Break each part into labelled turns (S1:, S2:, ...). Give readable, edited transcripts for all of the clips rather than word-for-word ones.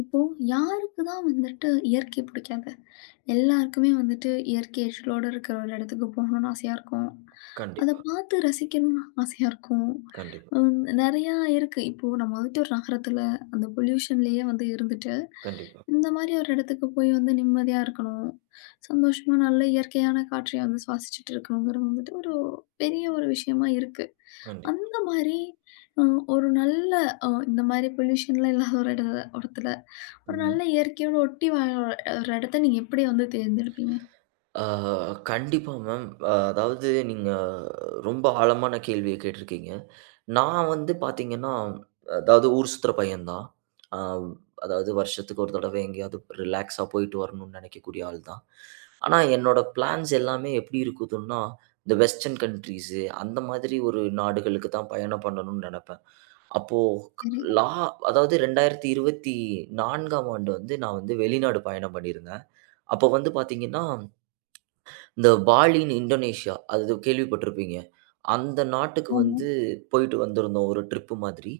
S1: இப்போ யாருக்கு தான் வந்துட்டு இயற்கை பிடிக்காது? எல்லாருக்குமே வந்துட்டு இயற்கை எழிலோட இருக்கிற ஒரு இடத்துக்கு போகணும்னு ஆசையா இருக்கும். அத
S2: கண்டிப்பா,
S1: பார்த்து ரசிக்கணும்னு ஆசையா இருக்கும்.
S2: கண்டிப்பா,
S1: நெறையா இருக்கு. இப்போ நம்ம வந்துட்டு ஒரு நகரத்துல அந்த பொல்யூஷன்லயே வந்து இருந்துட்டு,
S2: கண்டிப்பா,
S1: இந்த மாரி ஒரு இடத்துக்கு போய் வந்து நிம்மதியா இருக்கணும். சந்தோஷமா நல்ல இயற்கையான காற்றைய வந்து சுவாசிச்சுட்டு இருக்கணுங்கிறது வந்துட்டு ஒரு பெரிய ஒரு விஷயமா இருக்கு.
S2: கண்டிப்பா.
S1: அந்த மாரி அ ஒரு நல்ல இந்த மாரி பொல்யூஷன்லாம் இல்லாத ஒரு இடத்துல ஒரு
S2: ம்.
S1: நல்ல இயற்கையோட ஒட்டி வாழ ஒரு இடத்த நீங்க எப்படி வந்து தேர்ந்தெடுப்பீங்க?
S2: ஆ கண்டிப்பா மேம். அதாவது நீங்க ரொம்ப ஆழமான கேள்விய கேட்டிருக்கீங்க. நான் வந்து பார்த்தீங்கன்னா, அதாவது ஊர் சுத்துற பையன் தான். அ அதாவது வருஷத்துக்கு ஒரு தடவ எங்கேயாவது ரிலாக்ஸா போயிட்டு வரணும்னு நினைக்கக்கூடிய ஆள் தான். ஆனா என்னோட பிளான்ஸ் எல்லாமே எப்படி இருக்குதுன்னா, இந்த வெஸ்டர்ன் கன்ட்ரீஸு அந்த மாதிரி ஒரு நாடுகளுக்கு தான் பயணம் பண்ணணும்னு நினைப்பேன்.
S1: சரி.
S2: லா அதாவது 2024ஆம் ஆண்டு வந்து நான் வந்து வெளிநாடு பயணம் பண்ணியிருந்தேன். அப்ப வந்து பார்த்தீங்கன்னா, இந்த பாலின் இந்தோனேஷியா அது கேள்விப்பட்டிருப்பீங்க. அந்த நாட்டுக்கு
S1: ஆமா,
S2: வந்து போயிட்டு வந்திருந்தோம் ஒரு ட்ரிப்பு மாதிரி.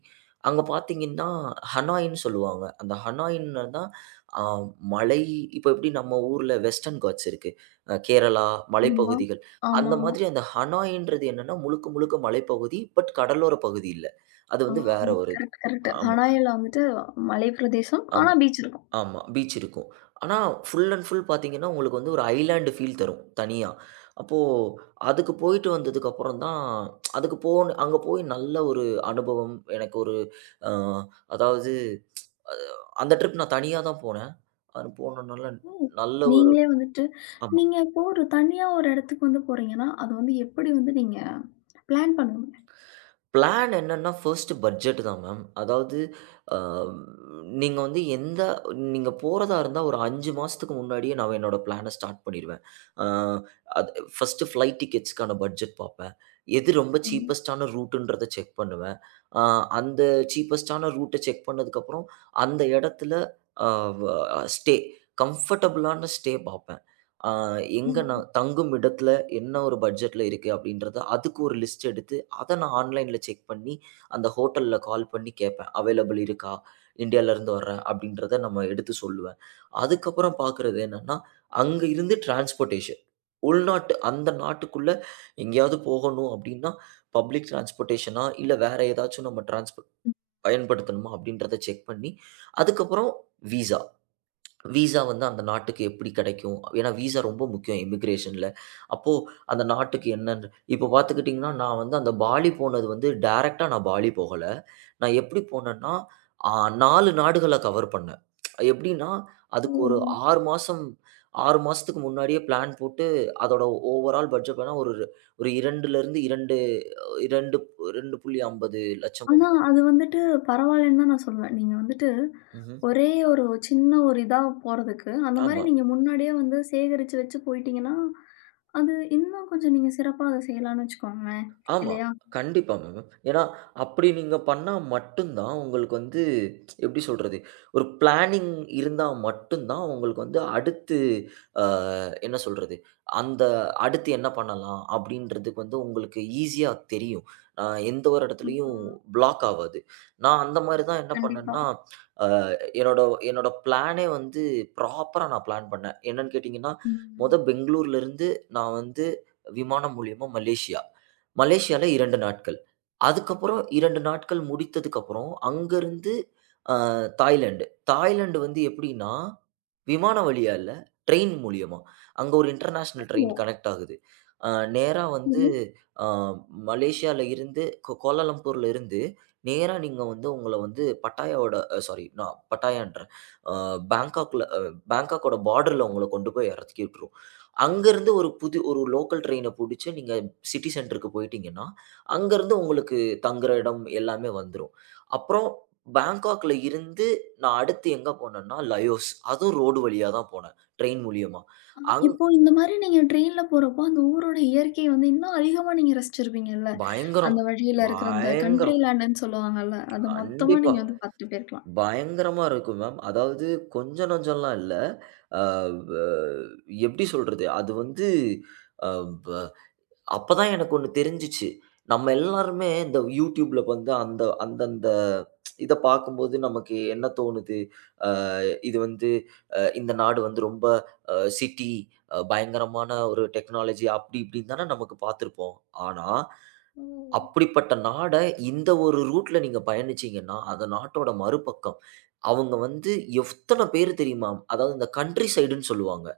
S2: அங்க பார்த்தீங்கன்னா, ஹனாய்ன்னு சொல்லுவாங்க. அந்த ஹனாய்ன்னா தான் அ மலை இப்ப எப்படி நம்ம ஊர்ல வெஸ்டர்ன் காட்ஸ் இருக்கு. கேரளா,
S1: ஆமா.
S2: மலைப்பகுதிகள். அந்த
S1: ஆமாமா.
S2: மாதிரி அந்த ஹனாய்ன்றது என்னன்னா முழுக்க முழுக்க மலைப்பகுதி. பட் கடலோர பகுதி இல்ல. அது
S1: ஆ
S2: வந்து வேற ஒரு இது.
S1: Correct, correct.
S2: ஆமா.
S1: ஹனாயில வந்துட்டு மலை பிரதேசம்.
S2: ஆமா.
S1: ஆனா பீச் இருக்கும்.
S2: ஆமா. பீச் இருக்கும். ஆனா, ஃபுல் அண்ட் ஃபுல் பார்த்தீங்கன்னா, உங்களுக்கு வந்து ஒரு ஐலேண்ட் ஃபீல் தரும், தனியா. அப்போ அதுக்கு போயிட்டு வந்ததுக்கப்புறம் தான் அதுக்கு போன அங்க போய் நல்ல ஒரு அனுபவம். எனக்கு ஒரு அ அதாவது அ அந்த ட்ரிப் நான் தனியா தான் போனேன். அது போனனால
S1: ஓ!
S2: நல்ல ஒரு
S1: நீங்களே வந்துட்டு
S2: ஆமா.
S1: நீங்க இப்போ ஒரு தனியா ஒரு இடத்துக்கு வந்து போறீங்கன்னா, அது வந்து எப்படி வந்து நீங்க பிளான் பண்ணுவீங்க?
S2: பிளான் என்னன்னா, ஃபர்ஸ்ட்டு பட்ஜெட் தான் மேம். அதாவது அ நீங்க வந்து எந்த நீங்க போறதா இருந்தா ஒரு 5 மாசத்துக்கு முன்னாடியே நான் என்னோட பிளான ஸ்டார்ட் பண்ணிருவேன். அ அது ஃபர்ஸ்ட்டு ஃப்ளைட் டிக்கெட்ஸ்க்கான பட்ஜெட் பாப்பேன். எது ரொம்ப
S1: ம்.
S2: சீப்பஸ்ட்டான ரூட்டுன்றத செக் பண்ணுவேன். அ அந்த சீப்பஸ்ட்டான ரூட்ட செக் பண்ணதுக்கப்புறம், அந்த இடத்துல அ வ ஸ்டே கம்ஃபர்டபுளான ஸ்டே பாப்பேன். அ எங்க
S1: ம்.
S2: நான் தங்கும் இடத்துல என்ன ஒரு பட்ஜெட்ல இருக்கு அப்படின்றத அதுக்கு ஒரு லிஸ்ட் எடுத்து அத நான் ஆன்லைன்ல செக் பண்ணி, அந்த ஹோட்டல்ல கால் பண்ணி கேட்பேன். அவைலபிள் இருக்கா? இந்தியாலருந்து வர்றேன் அப்படின்றத நம்ம எடுத்து சொல்லுவேன். அதுக்கப்புறம் பார்க்குறது என்னன்னா, அங்க இருந்து டிரான்ஸ்போர்டேஷன். உள்நாட்டு அந்த நாட்டுக்குள்ள எங்கேயாவது போகணும் அப்படின்னா, பப்ளிக் டிரான்ஸ்போர்டேஷனா, இல்ல வேற ஏதாச்சும் நம்ம டிரான்ஸ்போர்ட் பயன்படுத்தணுமா அப்படின்றத செக் பண்ணி, அதுக்கப்புறம் விசா. வீசா வந்து அந்த நாட்டுக்கு எப்படி கிடைக்கும்? ஏன்னா வீசா ரொம்ப முக்கியம் இமிகிரேஷன்ல. அப்போ அந்த நாட்டுக்கு என்னன்னு இப்போ பார்த்துக்கிட்டீங்கன்னா, நான் வந்து அந்த பாலி போனது வந்து டைரக்ட்டா நான் பாலி போகல. நான் எப்படி போனேன்னா, அ 4 நாடுகள கவர் பண்ணேன். எப்படின்னா,
S1: ஓ!
S2: அதுக்கு ஒரு 6 மாசம் 6 மாசத்துக்கு முன்னாடியே பிளான் போட்டு, அதோட ஓவரால் பட்ஜெட் பார்த்தா ஒரு ஒரு 2 லருந்து 2 2
S1: ஆனா,
S2: 2,50,000.
S1: அது வந்துட்டு பரவாயில்லன்னு தான் நான் சொல்லுவேன். நீங்க வந்துட்டு
S2: ம்ஹ்ம்.
S1: ஒரே ஒரு சின்ன ஒரு இதா போறதுக்கு, அந்த மாரி
S2: ஆமா.
S1: நீங்க முன்னாடியே வந்து சேகரிச்சு வச்சு போயிட்டீங்கன்னா, அது இன்னும் கொஞ்சம் நீங்க சிறப்பா அத செய்யலான்னு வச்சுக்கோங்களேன்.
S2: ஆமா.
S1: இல்லையா?
S2: கண்டிப்பா மேம். ஏன்னா, அப்படி நீங்க பண்ணா மட்டும் தான் உங்களுக்கு வந்து எப்படி சொல்றது? ஒரு பிளானிங் இருந்தா மட்டும் தான் உங்களுக்கு வந்து அடுத்து அ என்ன சொல்றது? அந்த அடுத்து என்ன பண்ணலாம்? அப்படின்றதுக்கு வந்து உங்களுக்கு ஈஸியா தெரியும். அ எந்த ஒரு
S1: ம்.
S2: இடத்துலயும் பிளாக் ஆவாது. நான் அந்த மாரி தான் என்ன
S1: கண்டிப்பா.
S2: பண்ணேன்னா, அ என்னோட என்னோட பிளானே வந்து ப்ராப்பரா நான் பிளான் பண்ணேன். என்னன்னு கேட்டீங்கன்னா, மொத
S1: ம்.
S2: பெங்களூர்லருந்து நான் வந்து விமானம் மூலியமா மலேசியா. மலேசியால 2 நாட்கள். அதுக்கப்புறம் 2 நாட்கள் முடித்ததுக்கப்புறம், அங்கருந்து தாய்லாந்து. தாய்லாந்து வந்து எப்படின்னா விமான வழியா இல்ல, ட்ரெயின் மூலியமா. அங்க ஒரு இன்டர்நேஷனல் ட்ரெயின் கனெக்ட் ஆகுது. அ நேரா வந்து
S1: சரி.
S2: அ மலேசியால இருந்து கோலாலம்பூர்ல இருந்து நேரா நீங்க வந்து உங்கள வந்து பட்டாயாவோட அ சாரி நான் பட்டாயான்றேன். அ பேங்காக்ல பேங்காக்கோட பார்டர்ல உங்கள கொண்டு போய் எறக்கி விட்டுரும். அங்கருந்து ஒரு புது ஒரு லோக்கல் ட்ரெயின புடிச்சு நீங்க சிட்டி சென்டருக்கு போயிட்டீங்கன்னா, அங்கருந்து உங்களுக்கு தங்குற இடம் எல்லாமே வந்துரும். அப்புறம் பேங்காக்ல இருந்து நான் அடுத்து எங்க போனேன்னா, லயோஸ். அதுவும் ரோடு வழியா தான் போனேன். ட்ரெயின் மூலியமா. அங்
S1: இப்போ இந்த மாரி நீங்க ட்ரெயின்ல போறப்போ, அந்த ஊரோட இயற்கைய வந்து இன்னும் அதிகமா நீங்க ரசிச்சிருப்பீங்கல்ல?
S2: பயங்கரம்,
S1: அந்த வழியில இருக்கிற அந்த கண்ட்ரி
S2: பயங்கரம்.
S1: லேண்டுன்னு சொல்லுவாங்கல்ல, அத மொத்தமா
S2: கண்டிப்பா.
S1: நீங்க வந்து பார்த்துட்டு போயிருக்கலாம்.
S2: பயங்கரமா இருக்கும் மேம். அதாவது கொஞ்சம் நஞ்சம்லாம் இல்ல. அ வ எப்படி சொல்றது? அது வந்து அ ப அப்பதான் எனக்கு ஒண்ணு தெரிஞ்சுச்சு. நம்ம எல்லாருமே இந்த YouTubeல வந்து அந்த அந்தந்த இத பார்க்கும்போது நமக்கு என்ன தோணுது? அ இது வந்து இந்த நாடு வந்து ரொம்ப சிட்டி பயங்கரமான ஒரு டெக்னாலஜி அப்படி இப்படின்னு தானே நமக்கு பார்த்துருப்போம். ஆனா,
S1: ஓ!
S2: அப்படிப்பட்ட நாட இந்த ஒரு ரூட்ல நீங்க பயணிச்சீங்கன்னா, அந்த நாட்டோட மறுபக்கம். அவங்க வந்து எத்தன பேரு தெரியுமா? அதாவது இந்த கன்ட்ரி சைடுன்னு சொல்லுவாங்க.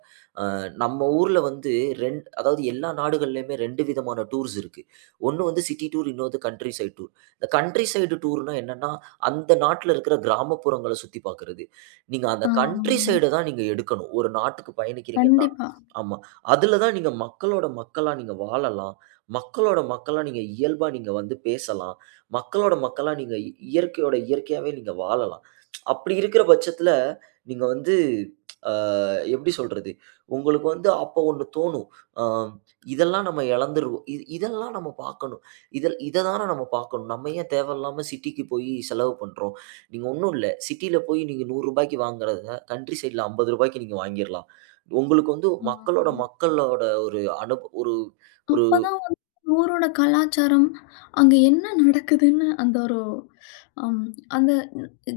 S2: நம்ம ஊர்ல வந்து அதாவது எல்லா நாடுகள்லயுமே 2 விதமான டூர்ஸ் இருக்கு. ஒண்ணு வந்து சிட்டி டூர், இன்னொரு கன்ட்ரி சைட் டூர். இந்த கன்ட்ரி சைடு டூர்னா என்னன்னா, அந்த நாட்டுல இருக்கிற கிராமப்புறங்கள சுத்தி பார்க்கிறது. நீங்க அந்த கன்ட்ரி
S1: ஆமாமா.
S2: சைட தான் நீங்க எடுக்கணும். ஒரு நாட்டுக்கு பயணிக்கிறீங்கன்னா.
S1: கண்டிப்பா.
S2: ஆமா. அதுல தான் நீங்க மக்களோட மக்களா நீங்க வாழலாம். மக்களோட மக்களா நீங்க இயல்பா நீங்க வந்து பேசலாம். மக்களோட மக்களா நீங்க இயற்கையோட இயற்கையாவே நீங்க வாழலாம். அப்படி இருக்கிற பட்சத்துல, நீங்க வந்து அ எப்படி சொல்றது? உங்களுக்கு வந்து அப்போ ஒண்ணு தோணும். அ இதெல்லாம் நம்ம இழந்துருவோம். இதெல்லாம் நம்ம பார்க்கணும். இதில் இத தான நம்ம பார்க்கணும். நம்ம ஏன் தேவையில்லாம சிட்டிக்கு போயி செலவு பண்றோம்? நீங்க ஒண்ணும் இல்ல. சிட்டில போய் நீங்க ரூ. 100க்கு வாங்குறத கன்ட்ரி சைட்ல ரூ. 50க்கு நீங்க வாங்கிரலாம். உங்களுக்கு வந்து
S1: ஆ.
S2: மக்களோட மக்களோட ஒரு அனுப ஒரு ஒரு
S1: அப்பதான் ஊரோட கலாச்சாரம், அங்க என்ன நடக்குதுன்னு அந்த ஒரு அம் அந்த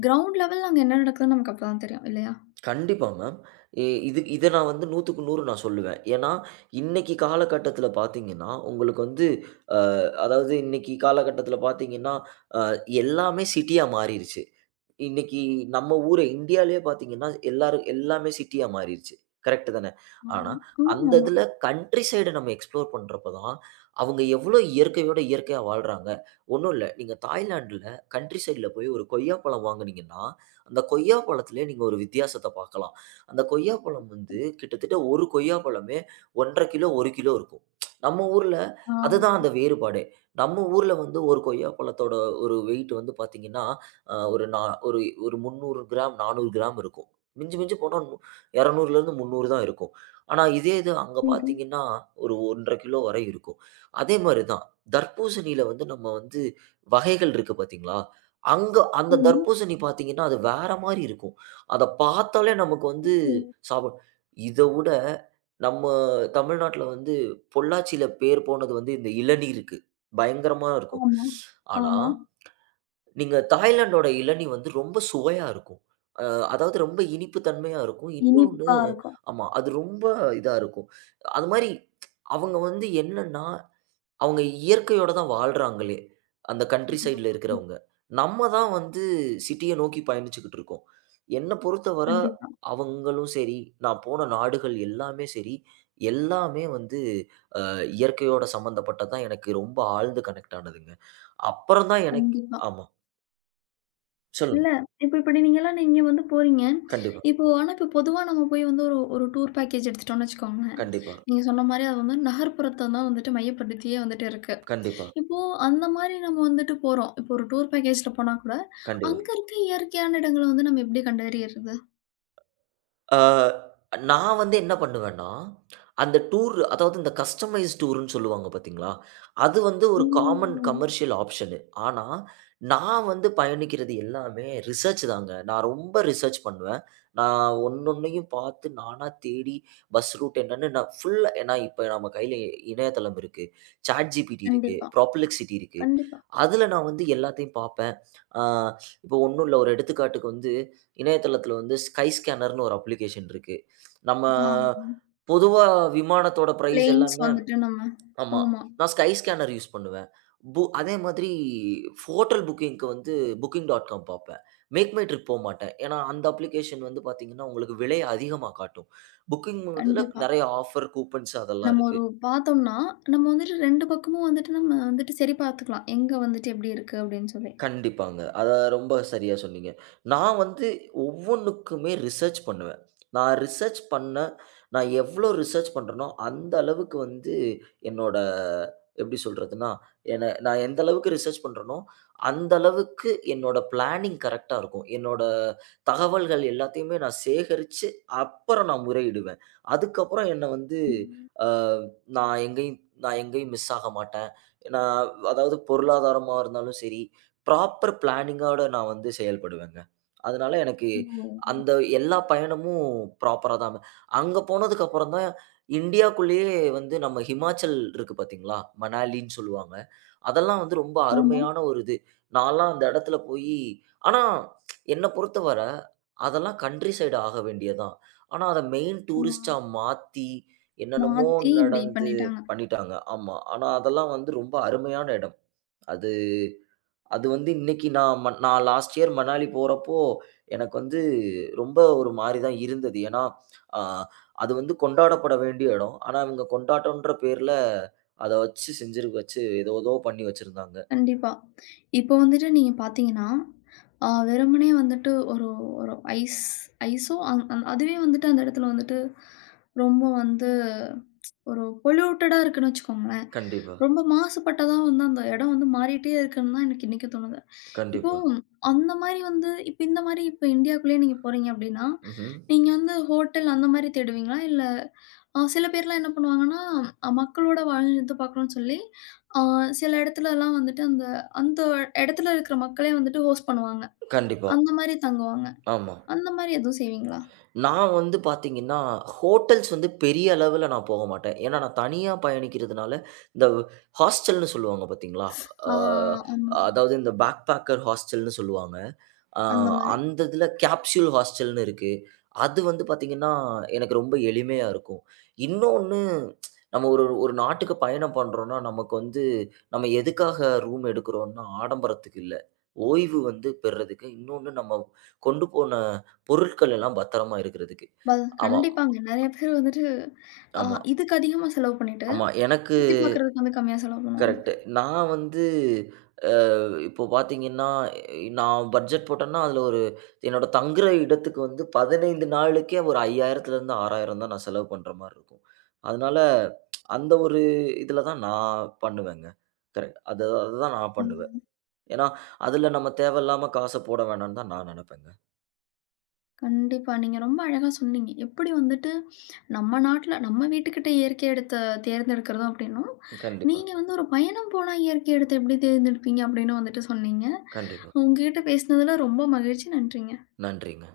S1: கிரவுண்ட் லெவல்ல அங்க என்ன நடக்குதுன்னு நமக்கு அப்பதான் தெரியும் இல்லையா?
S2: கண்டிப்பா மேம். இது இத நான் வந்து 100க்கு 100 நான் சொல்லுவேன். ஏன்னா, இன்னைக்கு காலகட்டத்தில பார்த்தீங்கன்னா, உங்களுக்கு வந்து அ அதாவது இன்னைக்கு காலகட்டத்தில பார்த்தீங்கன்னா, அ எல்லாமே சிட்டியா மாறிருச்சு. இன்னைக்கு நம்ம ஊரு இந்தியாலயே பார்த்தீங்கன்னா, எல்லாரும் எல்லாமே சிட்டியா மாறிருச்சு. கரெக்ட் தானே?
S1: ஆமா.
S2: ஆனா, அந்த
S1: ஆமாமா.
S2: இதில கண்ட்ரி சைடு நம்ம எக்ஸ்ப்ளோர் பண்றப்ப தான், அவங்க எவ்வளோ இயற்கையோட இயற்கையா வாழ்றாங்க. ஒண்ணும் இல்ல. நீங்க தாய்லாந்துல கண்ட்ரி சைட்ல போய் ஒரு கொய்யா பழம் வாங்குனீங்கன்னா, அந்த கொய்யா பழத்திலே நீங்க ஒரு வித்தியாசத்த பார்க்கலாம். அந்த கொய்யா பழம் வந்து கிட்டத்தட்ட ஒரு கொய்யா பழமே 1 1/2 கிலோ, 1 கிலோ இருக்கும். நம்ம ஊர்ல
S1: ஆ
S2: அதுதான் அந்த வேறுபாடே. நம்ம ஊர்ல வந்து ஒரு கொய்யா பழத்தோட ஒரு வெயிட் வந்து பார்த்தீங்கன்னா, அ ஒரு நா ஒரு ஒரு 300 கிராம், 400 கிராம் இருக்கும். மிஞ்சி மிஞ்சி போனா 200லேருந்து 300 தான் இருக்கும். ஆனா இதே இது அங்க
S1: சரி.
S2: பார்த்தீங்கன்னா, ஒரு 1 1/2 கிலோ வரை இருக்கும். அதே மாரி தான் தர்பூசணியில வந்து நம்ம வந்து வகைகள் இருக்கு பார்த்தீங்களா? அங்க அந்த
S1: ஆமா.
S2: தர்பூசணி பார்த்தீங்கன்னா, அது வேற மாரி இருக்கும். அத பார்த்தாலே நமக்கு வந்து
S1: ஓ!
S2: சாப்பிட இத விட நம்ம தமிழ்நாட்ல வந்து பொள்ளாச்சியில பேர் போனது வந்து இந்த இளநீருக்கு. பயங்கரமா இருக்கும்.
S1: ஆமா.
S2: ஆனா,
S1: ஆமா.
S2: நீங்க தாய்லாந்தோட இளநீ வந்து ரொம்ப சுவையா இருக்கும். அ அதாவது ரொம்ப இனிப்பு தன்மையா இருக்கும். இன்னொன்னு
S1: இனிப்பா இருக்கும்.
S2: ஆமா. அது ரொம்ப இதா இருக்கும். அது மாரி அவங்க வந்து என்னன்னா அவங்க இயற்கையோட தான் வாழ்றாங்களே! அந்த கன்ட்ரி சைட்ல
S1: ஆமா.
S2: இருக்கிறவங்க. நம்ம தான் வந்து சிட்டிய நோக்கி பயணிச்சுக்கிட்டு இருக்கோம். என்ன பொறுத்தவர
S1: கண்டிப்பா,
S2: அவங்களும் சரி, நான் போன நாடுகள் எல்லாமே சரி, எல்லாமே வந்து இயற்கையோட சம்மந்தப்பட்டது தான் எனக்கு ரொம்ப ஆழ்ந்து கனெக்ட் ஆனதுங்க. அப்புறம் தான் எனக்கு
S1: கண்டிப்பா.
S2: ஆமா. சொல்லுங்க.
S1: இல்ல இப்ப இப்படி நீங்கலாம் நீங்க வந்து போறீங்க.
S2: கண்டிப்பா,
S1: இப்போ ஆனா இப்போ பொதுவா நம்ம போய் வந்து ஒரு ஒரு டூர் பேக்கேஜ் எடுத்துட்டோம்னு வச்சுக்கோங்களேன்.
S2: கண்டிப்பா,
S1: நீங்க சொன்ன மாரி அது வந்து நகர்ப்புறத்த தான் வந்துட்டு மையப்படுத்தியே வந்துட்டு இருக்கு.
S2: கண்டிப்பா,
S1: இப்போ அந்த மாரி நம்ம வந்துட்டு போறோம். இப்போ ஒரு டூர் பேக்கேஜ்ல போனா கூட,
S2: கண்டிப்பா.
S1: அங்க இருக்க இயற்கையான இடங்கள வந்து நம்ம எப்படி கண்டறியறது?
S2: அ நான் வந்து என்ன பண்ணுவேன்னா, அந்த டூர் அதாவது இந்த கஸ்டமைஸ் டூர்ன்னு சொல்லுவாங்க பார்த்தீங்களா? அது வந்து ஒரு காமன்
S1: ம்.
S2: Commercial option. ஆனா, நான் வந்து பயணிக்கிறது எல்லாமே ரிசர்ச் தாங்க. நான் ரொம்ப ரிசர்ச் பண்ணுவேன். நான் ஒண்ணொண்ணையும் பார்த்து நானா தேடி பஸ் ரூட் என்னன்னு நான் ஃபுல்லா ஏன்னா இப்ப நம்ம கையில இணையதளம் இருக்கு. ChatGPT இருக்கு.
S1: கண்டிப்பா,
S2: Perplexity இருக்கு.
S1: கண்டிப்பா.
S2: அதுல நான் வந்து எல்லாத்தையும் பார்ப்பேன். அ இப்போ ஒண்ணும் இல்ல ஒரு எடுத்துக்காட்டுக்கு வந்து இணையதளத்தில வந்து ஸ்கை ஸ்கேனர்ன்னு ஒரு அப்ளிகேஷன் இருக்கு. நம்ம
S1: ஆ.
S2: பொதுவா விமானத்தோட பிரைஸ்
S1: பிளெயின்ஸ்
S2: எல்லாமே
S1: வந்துட்டு நம்ம
S2: ஆமா.
S1: ஆமா.
S2: நான் ஸ்கை ஸ்கேனர் யூஸ் பண்ணுவேன். அதே மாதிரி ஹோட்டல் புக்கிங்க்கு வந்து Booking.com பார்ப்பேன். மேக் மை ட்ரிப் போமாட்டேன். ஏன்னா, அந்த அப்ளிகேஷன் வந்து பார்த்தீங்கன்னா, உங்களுக்கு விலை அதிகமா காட்டும். Booking இதில
S1: கண்டிப்பா.
S2: நெறைய ஆஃபர், கூப்பன்ஸ் அதெல்லாம்
S1: நம்ம
S2: இருக்கு.
S1: ஒரு பார்த்தோம்னா, நம்ம வந்துட்டு 2 பக்கமும் வந்துட்டு நம்ம வந்துட்டு சரி பார்த்துக்கலாம். எங்க வந்துட்டு எப்படி இருக்கு அப்படின்னு சொல்லி.
S2: கண்டிப்பாங்க. அத ரொம்ப சரியா சொன்னீங்க. நான் வந்து ஒவ்வொன்னுக்குமே ரிசர்ச் பண்ணுவேன். நான் ரிசர்ச் பண்ண நான் எவ்ளோ ரிசர்ச் பண்றேனோ, அந்த அளவுக்கு வந்து என்னோட எப்படி சொல்றதுன்னா, என்ன நான் எந்த அளவுக்கு ரிசர்ச் பண்றேனோ, அந்த அளவுக்கு என்னோட பிளானிங் கரெக்ட்டா இருக்கும். என்னோட தகவல்கள் எல்லாத்தையுமே நான் சேகரிச்சு, அப்புறம் நான் முறையிடுவேன். அதுக்கப்புறம் என்ன வந்து
S1: ம்.
S2: அ நான் எங்கேயும் நான் எங்கேயும் மிஸ் ஆக மாட்டேன். நான் அதாவது பொருளாதாரமா இருந்தாலும் சரி ப்ராப்பர் பிளானிங்கோட நான் வந்து செயல்படுவேங்க. அதனால எனக்கு
S1: ஓ!
S2: அந்த எல்லா பயணமும் ப்ராப்பரா தான். அங்க போனதுக்கு அப்புறம் தான் இந்தியாக்குள்ளேயே வந்து நம்ம ஹிமாச்சல் இருக்கு பார்த்தீங்களா? மணாலின்னு சொல்லுவாங்க. அதெல்லாம் வந்து ரொம்ப
S1: ஆமா.
S2: அருமையான ஒரு இது. நான்லாம் அந்த இடத்துல போயி ஆனா என்ன பொறுத்தவர அதெல்லாம் கன்ட்ரி சைடு ஆக வேண்டியதுதான். ஆனா அத மெயின்
S1: ஆ
S2: டூரிஸ்ட்டா மாத்தி என்னென்னமோ
S1: மாத்தி இப்படி
S2: நடந்து
S1: பண்ணிட்டாங்க.
S2: பண்ணிட்டாங்க. ஆமா. ஆனா அதெல்லாம் வந்து ரொம்ப அருமையான இடம். அது அது வந்து இன்னைக்கு நான் லாஸ்ட் இயர் மணாலி போறப்போ, எனக்கு வந்து ரொம்ப ஒரு மாரி தான் இருந்தது. ஏன்னா, அ அது வந்து கொண்டாடப்பட வேண்டிய இடம். ஆனா, இவங்க கொண்டாட்டம்ன்ற பேர்ல அத வச்சு செஞ்சிரு வச்சு ஏதோ ஏதோ பண்ணி வச்சிருந்தாங்க.
S1: கண்டிப்பா. இப்போ வந்துட்டு நீங்க பார்த்தீங்கன்னா, வெறுமனே வந்துட்டு ஒரு ஒரு ஐஸ் ஐஸோ அந் அந் அதுவே வந்துட்டு அந்த இடத்துல வந்துட்டு ரொம்ப வந்து ஒரு பொல்யூட்டடா இருக்குன்னு வச்சுக்கோங்களேன்.
S2: கண்டிப்பா,
S1: ரொம்ப மாசுபட்டதா வந்து அந்த இடம் வந்து மாறிட்டே இருக்குன்னு தான் எனக்கு இன்னைக்கும் தோணுது. இப்போ
S2: கண்டிப்பா.
S1: அந்த மாரி வந்து இப்ப இந்த மாரி இப்ப இந்தியாக்குள்ளேயே நீங்க போறீங்க அப்படின்னா,
S2: ம்ஹ்ம்.
S1: நீங்க வந்து ஹோட்டல் அந்த மாரி தேடுவீங்களா? இல்ல சில பேர்லாம் என்ன பண்ணுவாங்கன்னா, மக்களோட வாழ்ந்து பார்க்கணும்னு சொல்லி, அ சில இடத்துலலாம் வந்துட்டு அந்த அந்த இடத்துல இருக்கிற மக்களே வந்துட்டு ஹோஸ்ட் பண்ணுவாங்க.
S2: கண்டிப்பா.
S1: அந்த மாரி தங்குவாங்க.
S2: ஆமா.
S1: அந்த மாரி எதுவும் செய்வீங்களா?
S2: நான் வந்து பார்த்தீங்கன்னா, ஹோட்டல்ஸ் வந்து பெரிய அளவுல நான் போக மாட்டேன். ஏன்னா, நான் தனியா பயணிக்கிறதுனால, இந்த ஹாஸ்டல்ன்னு சொல்லுவாங்க பார்த்தீங்களா? அ
S1: ஆ ஆமா.
S2: அதாவது இந்த பேக் பேக்கர் ஹாஸ்டல்ன்னு சொல்லுவாங்க. அ
S1: அந்த மாரி.
S2: அந்த இதில கேப்சூல் ஹாஸ்டல்ன்னு இருக்கு. அது வந்து பார்த்தீங்கன்னா, எனக்கு ரொம்ப எளிமையா இருக்கும். இன்னொன்னு நம்ம ஒரு ஒரு நாட்டுக்கு பயணம் பண்றோம்னா, நமக்கு வந்து நம்ம எதுக்காக ரூம் எடுக்கிறோம்னா, ஆடம்பரத்துக்கு இல்ல. ஓய்வு வந்து பெறுறதுக்கு. இன்னொன்னு நம்ம கொண்டு போன பொருட்கள் எல்லாம் பத்திரமா இருக்கிறதுக்கு.
S1: ப
S2: ஆமா,
S1: கண்டிப்பாங்க. நெறைய பேர் வந்துட்டு அ
S2: ஆமா,
S1: இதுக்கு அதிகமா செலவு பண்ணிட்டு,
S2: ஆமா. எனக்கு
S1: சுத்தி பார்க்கறதுக்கு வந்து கம்மியா செலவு பண்ணுவாங்க.
S2: கரெக்ட்டு. நான் வந்து அ இப்போ பார்த்தீங்கன்னா, நான் பட்ஜெட் போட்டேன்னா, அதில ஒரு என்னோட தங்குற இடத்துக்கு வந்து 15 நாளுக்கே ஒரு 5000த்துலேருந்து 6000 தான் நான் செலவு பண்ற மாரி இருக்கும். அதனால அந்த ஒரு இதில தான் நான் பண்ணுவேங்க. கரெக்ட். அது அதுதான் நான்
S1: ஆமா.
S2: பண்ணுவேன். ஏன்னா, அதில நம்ம தேவையில்லாம காச போட வேணான்னு தான் நான் நெனைப்பேங்க.
S1: கண்டிப்பா. நீங்க ரொம்ப அழகா சொன்னீங்க. எப்படி வந்துட்டு நம்ம நாட்ல, நம்ம வீட்டுக்கிட்ட இயற்கை எடுத்த தேர்ந்தெடுக்கிறதும் அப்படின்னும்,
S2: கண்டிப்பா,
S1: நீங்க வந்து ஒரு பயணம் போனா இயற்கை எடுத்து எப்படி தேர்ந்தெடுப்பீங்க அப்படின்னு வந்துட்டு சொன்னீங்க.
S2: கண்டிப்பா.
S1: உங்ககிட்ட பேசினதுல ரொம்ப மகிழ்ச்சி. நன்றிங்க.
S2: நன்றிங்க.